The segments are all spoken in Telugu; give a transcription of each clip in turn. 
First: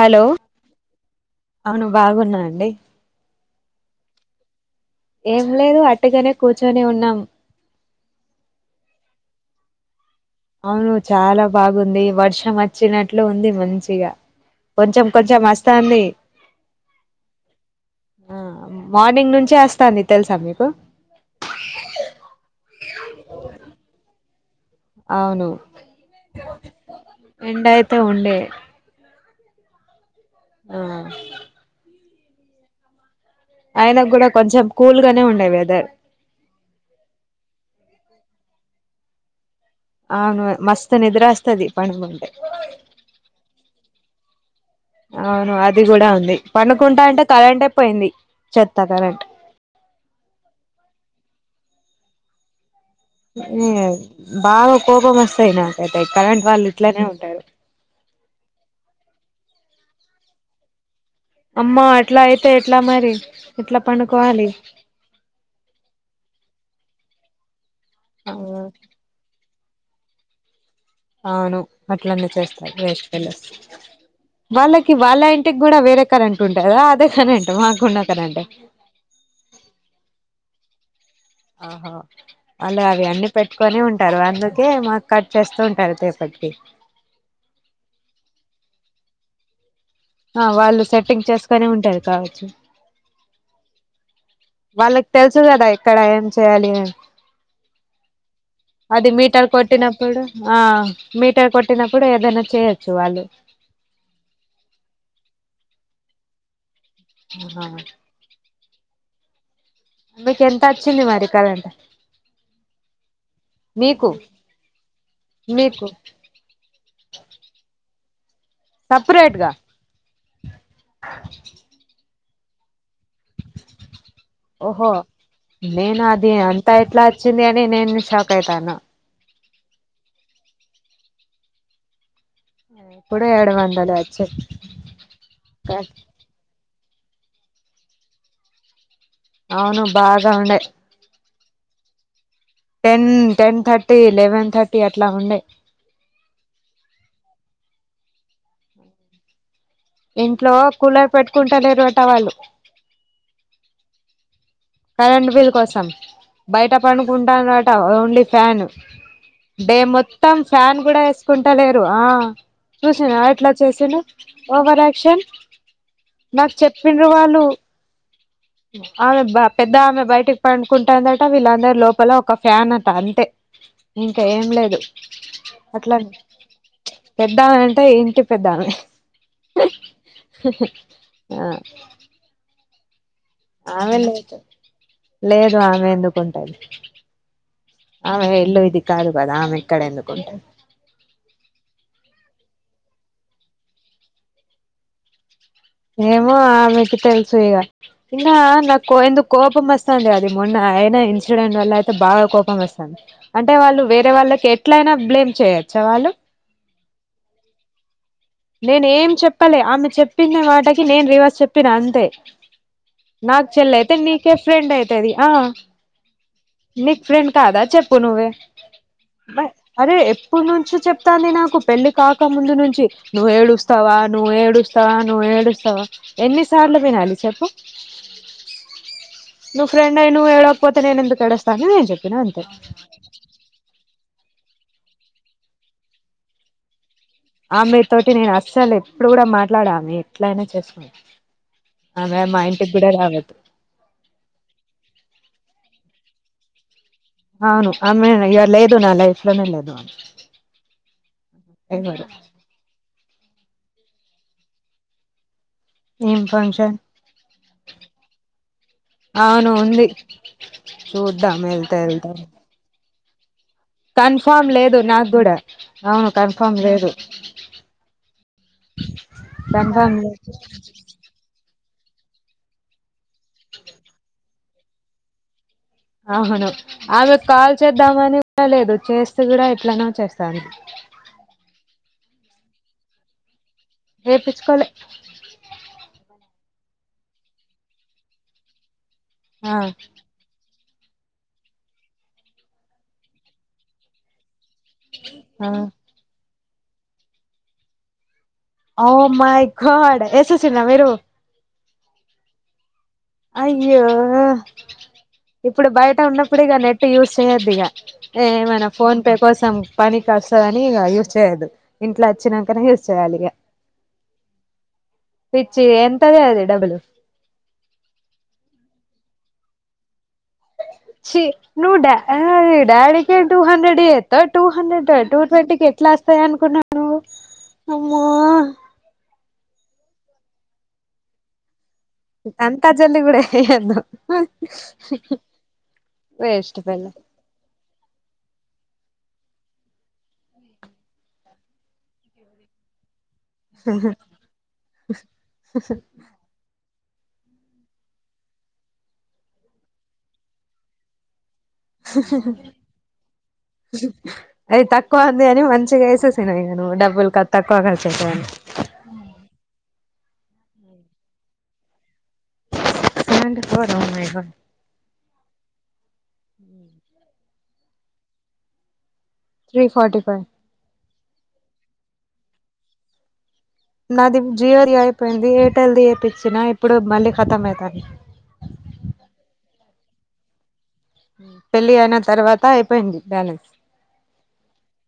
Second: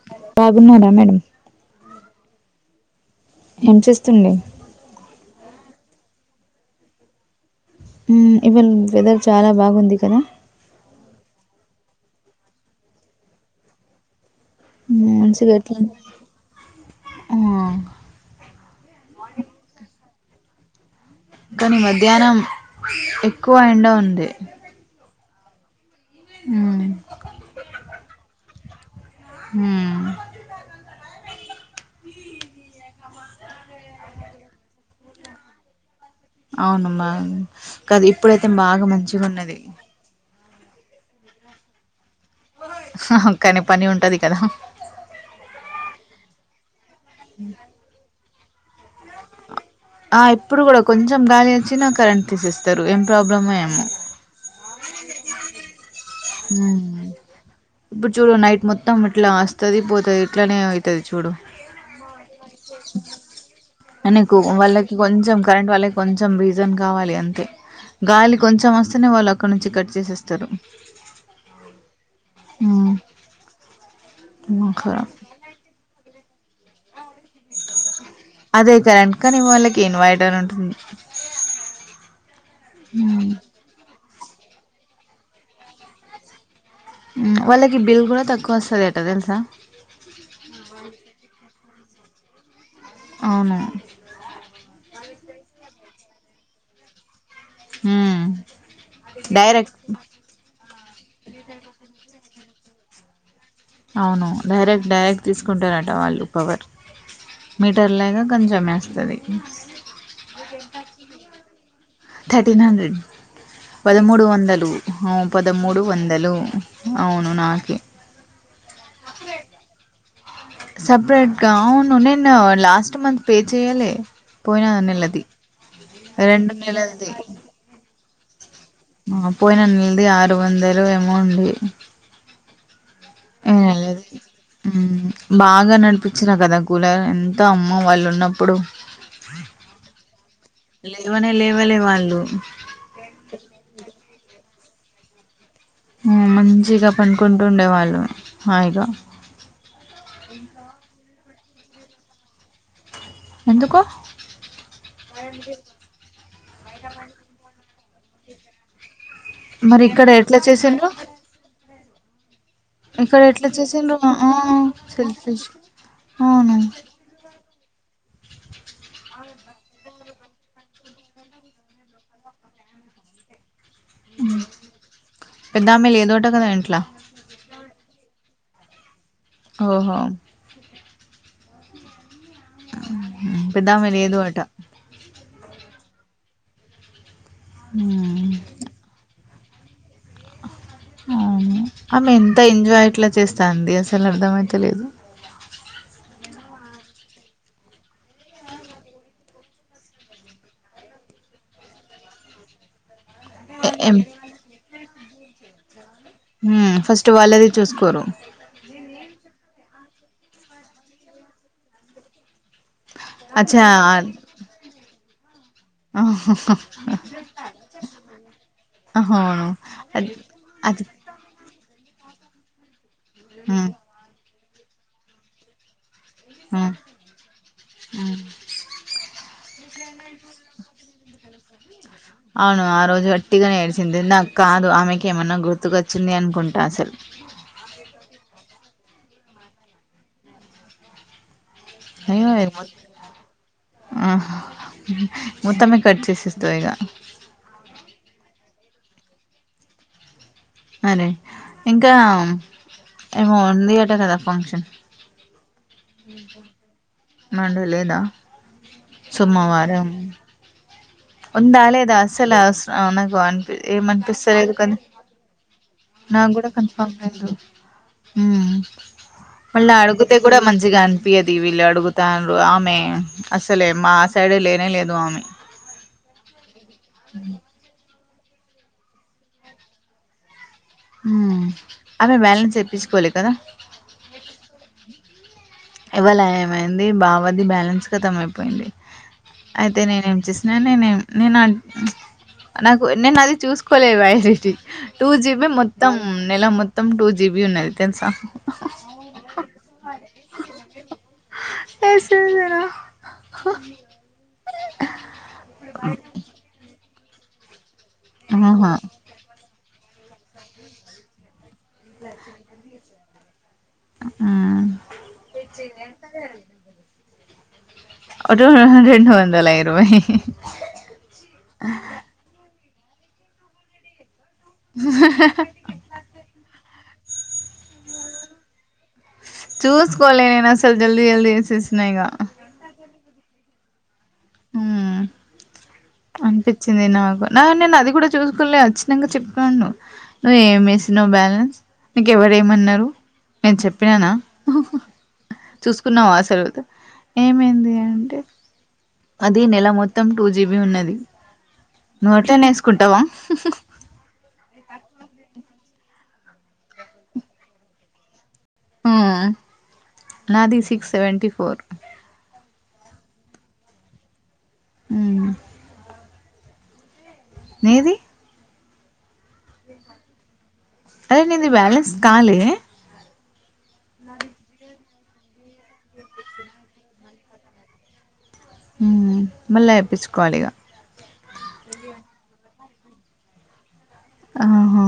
హలో బాగున్నారా మేడం అవును బాగున్నా అండి ఏం చేస్తుండు ఏం లేదు అట్టగానే కూర్చొని ఉన్నాం ఉమ్ ఇవళ వెదర్ చాలా బాగుంది కదా అవును చాలా బాగుంది వర్షం వచ్చినట్లు ఉంది మంచిగా కొంచెం మ్మ్, కొంచెం మంచిగా ఎట్లా వస్తాంది ఆ, ఆ మార్నింగ్ నుంచే వస్తాది తెలుసా మీకు కానీ మధ్యానం ఎక్కువ ఎండ ఉంది అవును మ్మ్, ఎండ అయితే ఉండే ఉమ్ ఆ అయిన కూడా కొంచెం కూల్గానే ఉండే వెదర్ అవును మ్యామ్ కాదు ఇప్పుడైతే బాగా మంచిగా ఉన్నది అవును మస్తు నిద్ర వస్తది పడుకుంటే కాని పని ఉంటది కదా అవును అది కూడా ఉంది పనుకుంటా ఉంటే కరెంటే పోయింది చెత్త కరెంట్ ఆ ఇప్పుడు కూడా కొంచెం గాలి వచ్చిన కరెంట్ తీసేస్తారు ఎం ఏ బాగా కోపం వస్తాయి నా ఉమ్ ఇప్పుడు చూడు నైట్ మొత్తం ఇట్లా వస్తది పోతది ఇట్లనే వతది చూడు అమ్మా అట్లా అయితే ఎట్లా మరి ఎట్లా మనకు పనుకోవాలి వాళ్ళకి కొంచెం కరెంట్ వాళ్ళకి కొంచెం రీజన్ కావాలి అంతే గాలి కొంచెం వస్తేనే వాళ్ళుకు అక్కడనుంచి కట్ చేసేస్తారు అవును అట్లనే చేస్తారు ఉమ్. వేస్ట్ ఫెల్లోస్ వాళ్ళకి వాళ్ళ వాళ్ళ ఇంటికి కూడా వేరే కరెంట్ ఉంటదా అదే కరెంట్ మ్యామ్ అదే కరెంట్ కానీ వాళ్ళకి ఇన్వైటర్ ఉంటుంది ఆహా వాళ్ళ అవి అన్ని ఉమ్. పెట్ ట్కొని ఉంటారు అందుకే మనకు కట్ చేస్తూ ఉంటారు [inaudible] ఉమ్ వాళ్ళకి బిల్ కూడా తక్కువ వస్తది అట తెలుసా ఆ వాళ్ళు సెట్టింగ్ చేసుకునే ఉంటారు కావచ్చు అవున వాళ్ళకి తెలుసు కదా ఎక్కడ ఏం చేయ్యాలి అని ఉమ్, అది మీటర్ డైరెక్ట్ కొట్టినప్పుడ ఆ మీటర్ కొట్టినపుడు ఏదైనా చేయొచ్చు వాళ్ళు అవును డైరెక్ట్ డైరెక్ట్ తీసుకుంటారంట వాళ్ళు పవర్ ఆ మీటర్లగ కొంచం మేస్తది మీకు ఎంత వచ్చింది మరి కరెంట్ థర్టీన్ హండ్రెడ్ మీకు పదమూడు వందలు హ పదమూడు మీకు వందలు అవును నాకే సెపరేట్గా సెపరేట్గా అవును నేను లాస్ట్ మంత్ పే చేయలె పోయినా ఓహో నెలది నేను అది రెండు అంత ఎట్లా నెలలది వచ్చింది అని నేను షాక్ అయితాన్న ఆ పోయిన నెలది ఆరు వందలు ఏమో ఉంది అదే ఎం లేదు మ్ బాగా నడిపి చ్చిన కదా కూలర్ ఎంత అమ్మ వాళ్ళు ఉన్నప్పుడు అవును బాగా ఉండే లెవనే లెవలే వాళ్ళు ten ten thirty eleven thirty అట్లా ఉండే మంచిగా పనుకుంటూ ఉండేవాళ్ళు హాయిగా ఇంట్లో కూలర్ పెట్టుకుంట లేరుఅట వాళ్ళు ఎందుకు కరెంటు బిల్ కోసం బయట పడుకుంటాలట ఓన్లీ ఫ్యాన్ డే మరి ఇక్కడ మొత్తం ఎట్లా ఫ్యాన్ చేసిండ్రు కూడా ఎసుకుంట లేరు ఆ చూసిన ఇక్కడ ఎట్లా చేసిండ్రు చేసిండో ఓవర్ యాక్షన్ సెల్ఫిష్ నాకు అవును చెప్పిన్ డ్రు వాళ్ళు ఆమె బా పెద్ద ఆమె బయటకి పండుకుంటాందట వీళ్ళందరు లోపల ఒక ఫ్యాన్ అట అంతే ఇంకా ఏం లేదు పెద్దామె అట్లానే లేదోట కదా ఇంట్లా పెద్దామె అంటే ఇంటి పెద్దామె ఓహో అ పెద్దామె ఆమె లేదు అట లేదు ఆమె ఎందుకుంటది ఉమ్ ఆమె ఇల్లు ఇది కాదు కదా ఆమె ఇక్కడ ఎందుకుంటది అవును ఆమె ఎంత ఎంజాయ్ అట్లా చేస్తాంది అసలు అర్థ అయిత లేదు ఏమో ఆమెకి తెలుసు ఇగ నిన్న నాకు ఎందుకు కోపం వస్తాంది అది మొన్న అయిన ఇన్సిడెంట్ వల్ల అయితే బాగా కోపం వస్త అంటే వాళ్ళు ఏం వేరే వాళ్ళకి ఎట్లయినా బ్లేమ్ చేయొచ్చా వాళ్ళు ఫస్ట్ వాళ్ళది చూసుకోరు నేను ఏం చెప్పలె ఆమె చెప్పిన మాటకి నేను రివర్స్ చెప్పిన అంతే నాకు అచ్చా చెల్లి అయితే నీకే ఫ్రెండ్ అయితది ఆ ఆహాహ నీకు ఫ్రెండ్ కాదా చెప్పు నువ్వే అవును అరే అది ఎప్పుడు నుంచో అది చెప్ తాంది నాకు పెళ్లి కాక ముందు నుంచి నువ్వు ఏడుస్తావా నువ్వు ఏడుస్ స్తావ నువ్వు ఏడుస్తావా ఎన్నిసార్లు వినాలి చెప్పు నువ్ ఫ్రెండ్ అయ్ నువ్ ఏడవక పోతే నేనెందుకు ఏడుస్తా నువ్వే చెప్పు అవును ఆ రోజు గట్టిగనే ఎడిచింది నాకు కాదు ఆమెకి ఏమన్నా గుర్తుకొచ్చింది అనుకుంటా అసలు ఆ మీ తోటి నేను అస్సలు ఎప్పుడు కూడా మాట్లాడ ఎట్లయినా చేసుకొని అయ్యో ఎ అహ్ మొత్తమే కట్ చేసేస్తా ఇగ అవును ఆమె ఇగ లేదు నా లైఫ్ లోనే లేదు అరే ఇంక ఎవరు ఏమో ఉంది అట కదా ఫంక్షన్ ఏం ఫంక్షన్ మడు లేదా అవును ఉంది సోమవారం చూద్దాం ఉందా వెళ్తే లేద వెళ్తాం అసలు అస అనకు కన్ఫామ్ లేదు నాకూడా నాకూడా కన్ఫామ్ లేదు మళ్ళ కన్ఫామ్ అడుగుతే లేదు కూడా మంచిగా అం పియదు వీళ్ళు అడుగుతారు ఆమె అసలే మా సైడ్ లేనే లేదు ఆమె అవును ఆమెకు కాల్ చేద్దామని కూడా లేదు చేస్తే కూడా ఎట్లనో చేస్తాది ఉ ఆమె బ్యాలెన్స్ ఏప్పించుకోవలే కదా ఎపిచుకోలే ఇవాళ ఏమైంది బావది బ్యాలెన్స్ ఖతమైపోయింది ఆ అయితే నేనేం చేస్ నేనే నేమ్ నేనా నాకు నేను అది చూసుకోలేదు ఫైవ్ఫిఫ్టీ టూ జీబి ఆ మొత్తం నెల మొత్తం టూ జీబి ఉన్నది తెలుసా ఓ మై గాడ్ ఏసేసిరా మీరు ఏసే అయ్యో ఇప్పుడు బయట ఉన్నప్పుడేగా నెట్ యూజ్ చేయొద్దు ఇగ ఏమైనా ఆహా ఫోన్ పే కోసం పనికొస్తదని ఇగా యూజ్ చేయొద్దు ఇంట్ల అచ్చినంకనే యూస్ చేయాలి ఇగ హ్మ్ పిచ్చి ఎంతది అది డబ్బులు ఒ టు రెండువందల ఇరవై ఛి నువ్వు డా డాడికి టూ హండ్రెడ్ ఇయా టూ హండ్రెడ్ టూ ట్వంటీకి ఎట్లొస్తది అనుకున్నవ్ నువు అమ్మో చూసుకోలే నేను అసలు జల్దీ జల్దీ ఏసేసినా యిగా అంతా జల్ది కూడ వేయొద్దు హ్మ్ వేస్ట్ అనిపించింది ఫెలో నాకు నా నేను అది కూడా చూసుకులే వచ్చినంక చెప్పాను నువ్వు ఏం వేసినావ్ బ్యాలెన్స్ నీకెవరూ ఏమన్నారు నేను చెప్పిననా చూసుకున్నవా అసలైతే ఏమైంది అంటే అది నెల మొత్తం టూ జీబి ఉన్నది నువ్వు అట్లనే వేసుకుంటావా అది తక్కువ ఉంది అని మంచిగా వేసేసినవ్ ఇంక నువ్ డబ్బులు తక్కువ ఖర్చయితయని ఉ నాది six seventy four seventy four ఆ ఒ మై గాడ్ ఊ [inaudible] నీది త్రీ ఫార్టీ ఫైవ్ అదే నీది బ్యాలెన్స్ కాలే నాది జియోది అయిపోయింది. ఎయిర్టెల్ది ఏపిచ్చినా ఇప్పుడు మళ్ళీఖతం అవుతాంది. మళ్ళా ఏపిచ్చుకోవాలి ఇగ పెళ్లి అయిన తర్వాత అయిపోయింది బ్యాలెన్స్. ఆహా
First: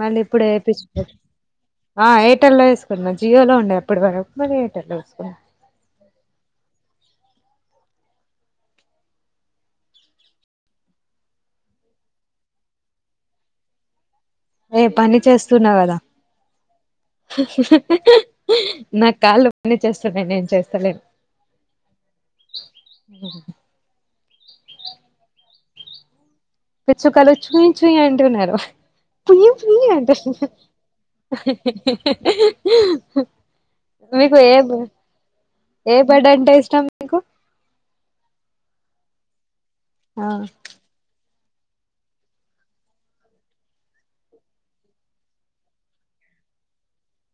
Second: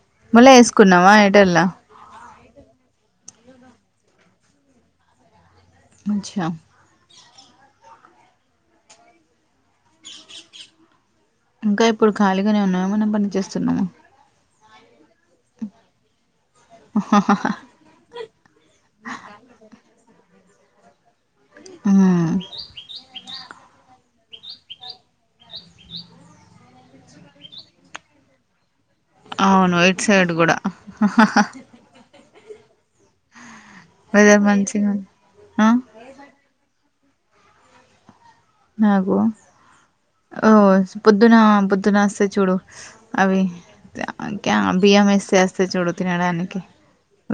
మళ్ళీ ఇప్పుడు మళ్ళా ఏపిచ్చుకో ఏసుకున్నావా ఎయిర్టెల్లా ఆ ఎయిటెల్ లో ఏసుకున్నా. జియోలో ఉండే అప్పటి వరకు, మళ్లీ ఎయిర్టెల్లో ఏసుకున్నా. వచ్చినాం ఇంకా ఇప్పుడు ఖాళీగానే ఉన్నావా, ఏమైనా పని చేేస్తున్నావా? ఏ పని చేస్తున్నా కదా? హ్ హ్ నాకు కాళ్ళ పనిచేస్తున్నాయి నేను చేస్తలేను. హ్మ్ ఓ పిచ్చుకలు చుయ్ చుయ్ అంటున్నారు. చుయ్ అవును చుయ్ ఇటు అంటు సైడ్ హ్ గూడా హి అహ్ మీకు వెదర్ ఏం మంచిగా ఆ ఏం బడంటే ఇష్టం మీకు నాకు ఆ ఓ పొద్దున, పొద్దునొస్తాయి చూడు అవి క్యా క్యా బియ్యమేస్తే వస్తాయి చూడు తినడానికి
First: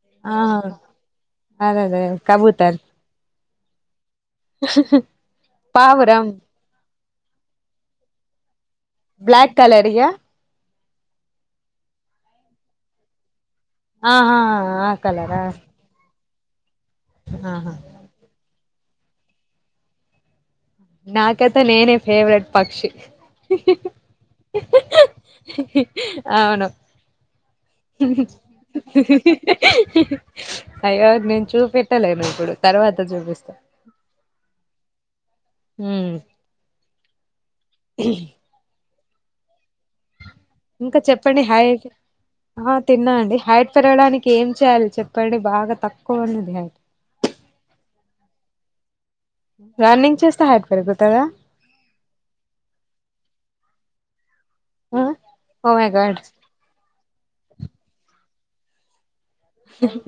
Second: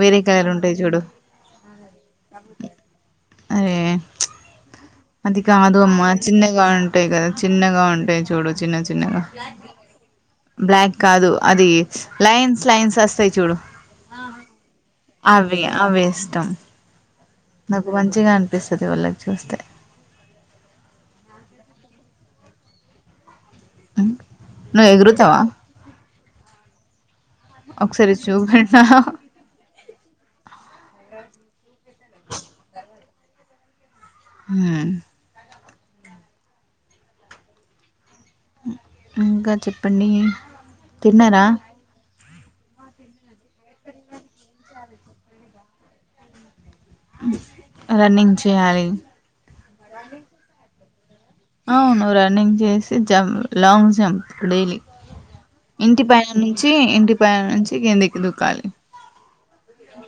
వేరే ఆ కలర్ ఉంటాయి చూడు అదేదే కబూతర్ అరే హ్ హ్ అట్లా కాదు అమ్మా చిన్నగా ఉంటాయి కదా. చిన్నగా ఉంటాయి చూడు చిన్న చిన్నగా బ్లాక్ కలర్యా బ్లాక్ కాదు అది లైన్స్ లైన్స్ వస్తాయి చూడు. ఆ ఆహా ఆ కలరా అవే అవే ఇష్టం ఆహా నాకు మంచిగా అని పెసది వాళ్ళ లంచ్ కొస్తాయి. నాకైతే నేనే ఫేవరెట్ పక్షి హ్ నువ్వు ఎగురుతావా హి హ్ అవును హ్ ఒకసారి హి చూపెట్నా హ్ అయ్యో నేను చూపెట్టలేను ఇప్పుడు తర్వాత చూపిస్తా మ్ మ్ ఇంకా చెప్పండి. ఇంకా చెప్పండి తిన్నారా హైట్ ఆ తిన్నాండి. హైట్ పెరగడానికి ఏం చేయాలి చెప్ వేడి బాగా తక్కువ ఉన్నది అయితే రన్నింగ్ చేయాలి. రన్నింగ్ చేస్తే హైట్ పెరుగుతారా? అవును రన్నింగ్ చేసి జంప్ లాంగ్ జంప్ డైలీ ఆ ఓ మై ఇంటి గాడ్ పైన నుంచి ఇంటి పైన నుంచి కిందికి దుకాలి.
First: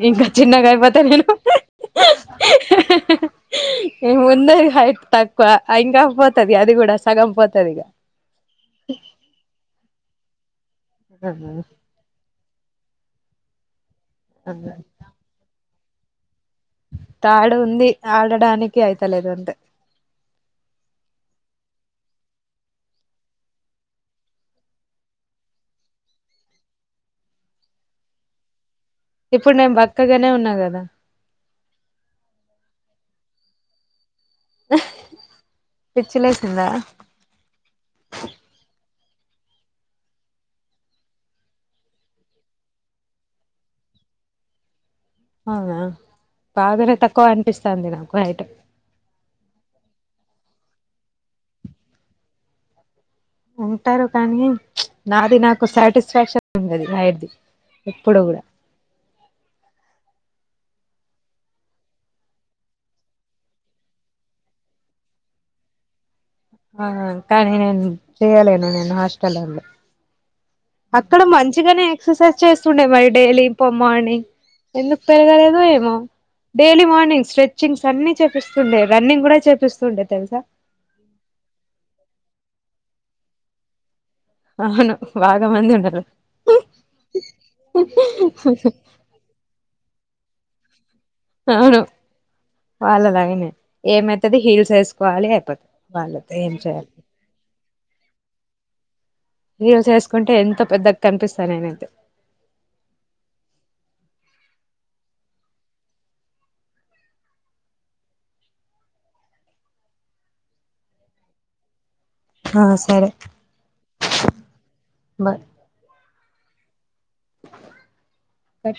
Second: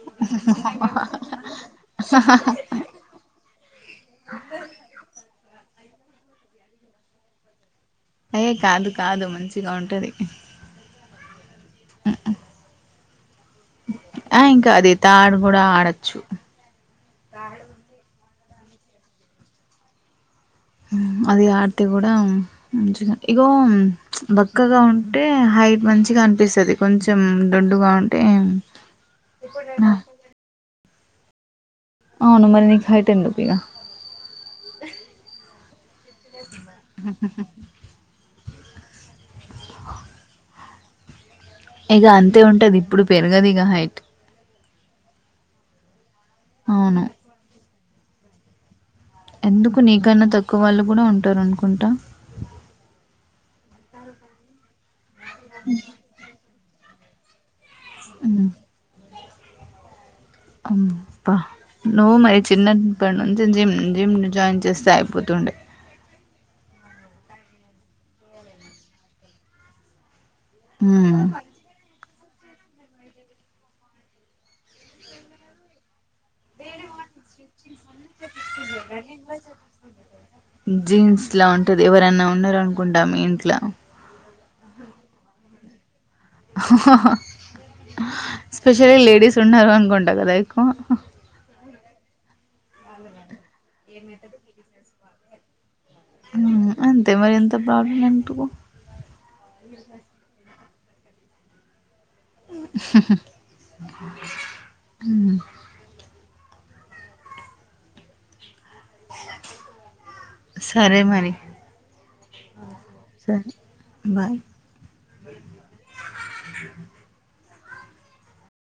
ఇంకా చిన్నగా అయిపోతే నేను హ్ హి హ్ నేను ముందే హైట్ తక్కువ ఇంకా పోతాది అది కూడా సగం పోతాది ఇక ఏం కాదు కాదు మంచిగా ఉంటాది. ఆహా! ఆ ఇంకా అది తాడు కూడా ఆడొచ్చు. తాడు ఉంది ఆడడానికి అయితాలేదు అంతే. అది ఆడితే కూడా మంచిగా ఇగో బక్కగా ఉంటే హైట్ మంచిగా అనిపిస్తాది కొంచెం దొడ్డుగా ఉంటే ఇప్పుడు నేను బక్కగానే ఉన్నా కదా అవును మరి నీకు హైట్ ఎందుకు ఇక పిచ్చిలేసిందా హ్ ఆ ఇక అంతే ఉంటది ఇప్పుడు పెరగదు ఇక హైట్ అవునా బాగానే అవును తక్కువ అనిపిస్తంది నాకు హైట్ ఎందుకు నీకన్నా తక్కువ వాళ్ళు కూడా ఉంటారు అనుకుంటా ఉంటారు కానీ నాది నాకు సాటిస్ఫాక్షన్ ఉండదు హైట్ ఎప్పుడు కూడా అబ్బా నువ్వు మరి చిన్నప్పటి నుంచి జిమ్ జిమ్ జాయిన్ చేస్తే అయిపోతుండే ఆహా కానీ నేను చెయలేను నేను హాస్టల్లో ఉండే అక్కడ మంచిగానే ఎక్సర్సైజ్ చేస్తుండే మరి డైలీ ఇంక మార్నింగ్ ఎందుకు పెరగలేదో ఏమో డైలీ మార్నింగ్ స్ట్రెచింగ్స్ అన్ని చేపిస్తుండే రన్నింగ్ కూడా చేపిస్తుండే తెలుసా జీన్స్ లా ఉంటది ఎవరైనా ఉన్నారనుకుంటా మీ ఇంట్ల అవును బాగా మంది ఉన్నారు స్పెషలీ లేడీస్ ఉన్నారు అనుకుంటా కదా ఎక్కువ అవును వాళ్ళలాగనే ఏమైతది హీల్స్ వేసుకోవాలి అయిపోతది వాళ్ళతో ఏం చేయాలి అంతే మరి ఎంత ప్రాబ్లం ఎందుకు హిల్స్ వేసుకుంటే ఎంత పెద్దగా కనిపిస్తా నేనయితే హ్ ఉ సరే మరి ఆ సరే బాయ్ బాయ్ ఏ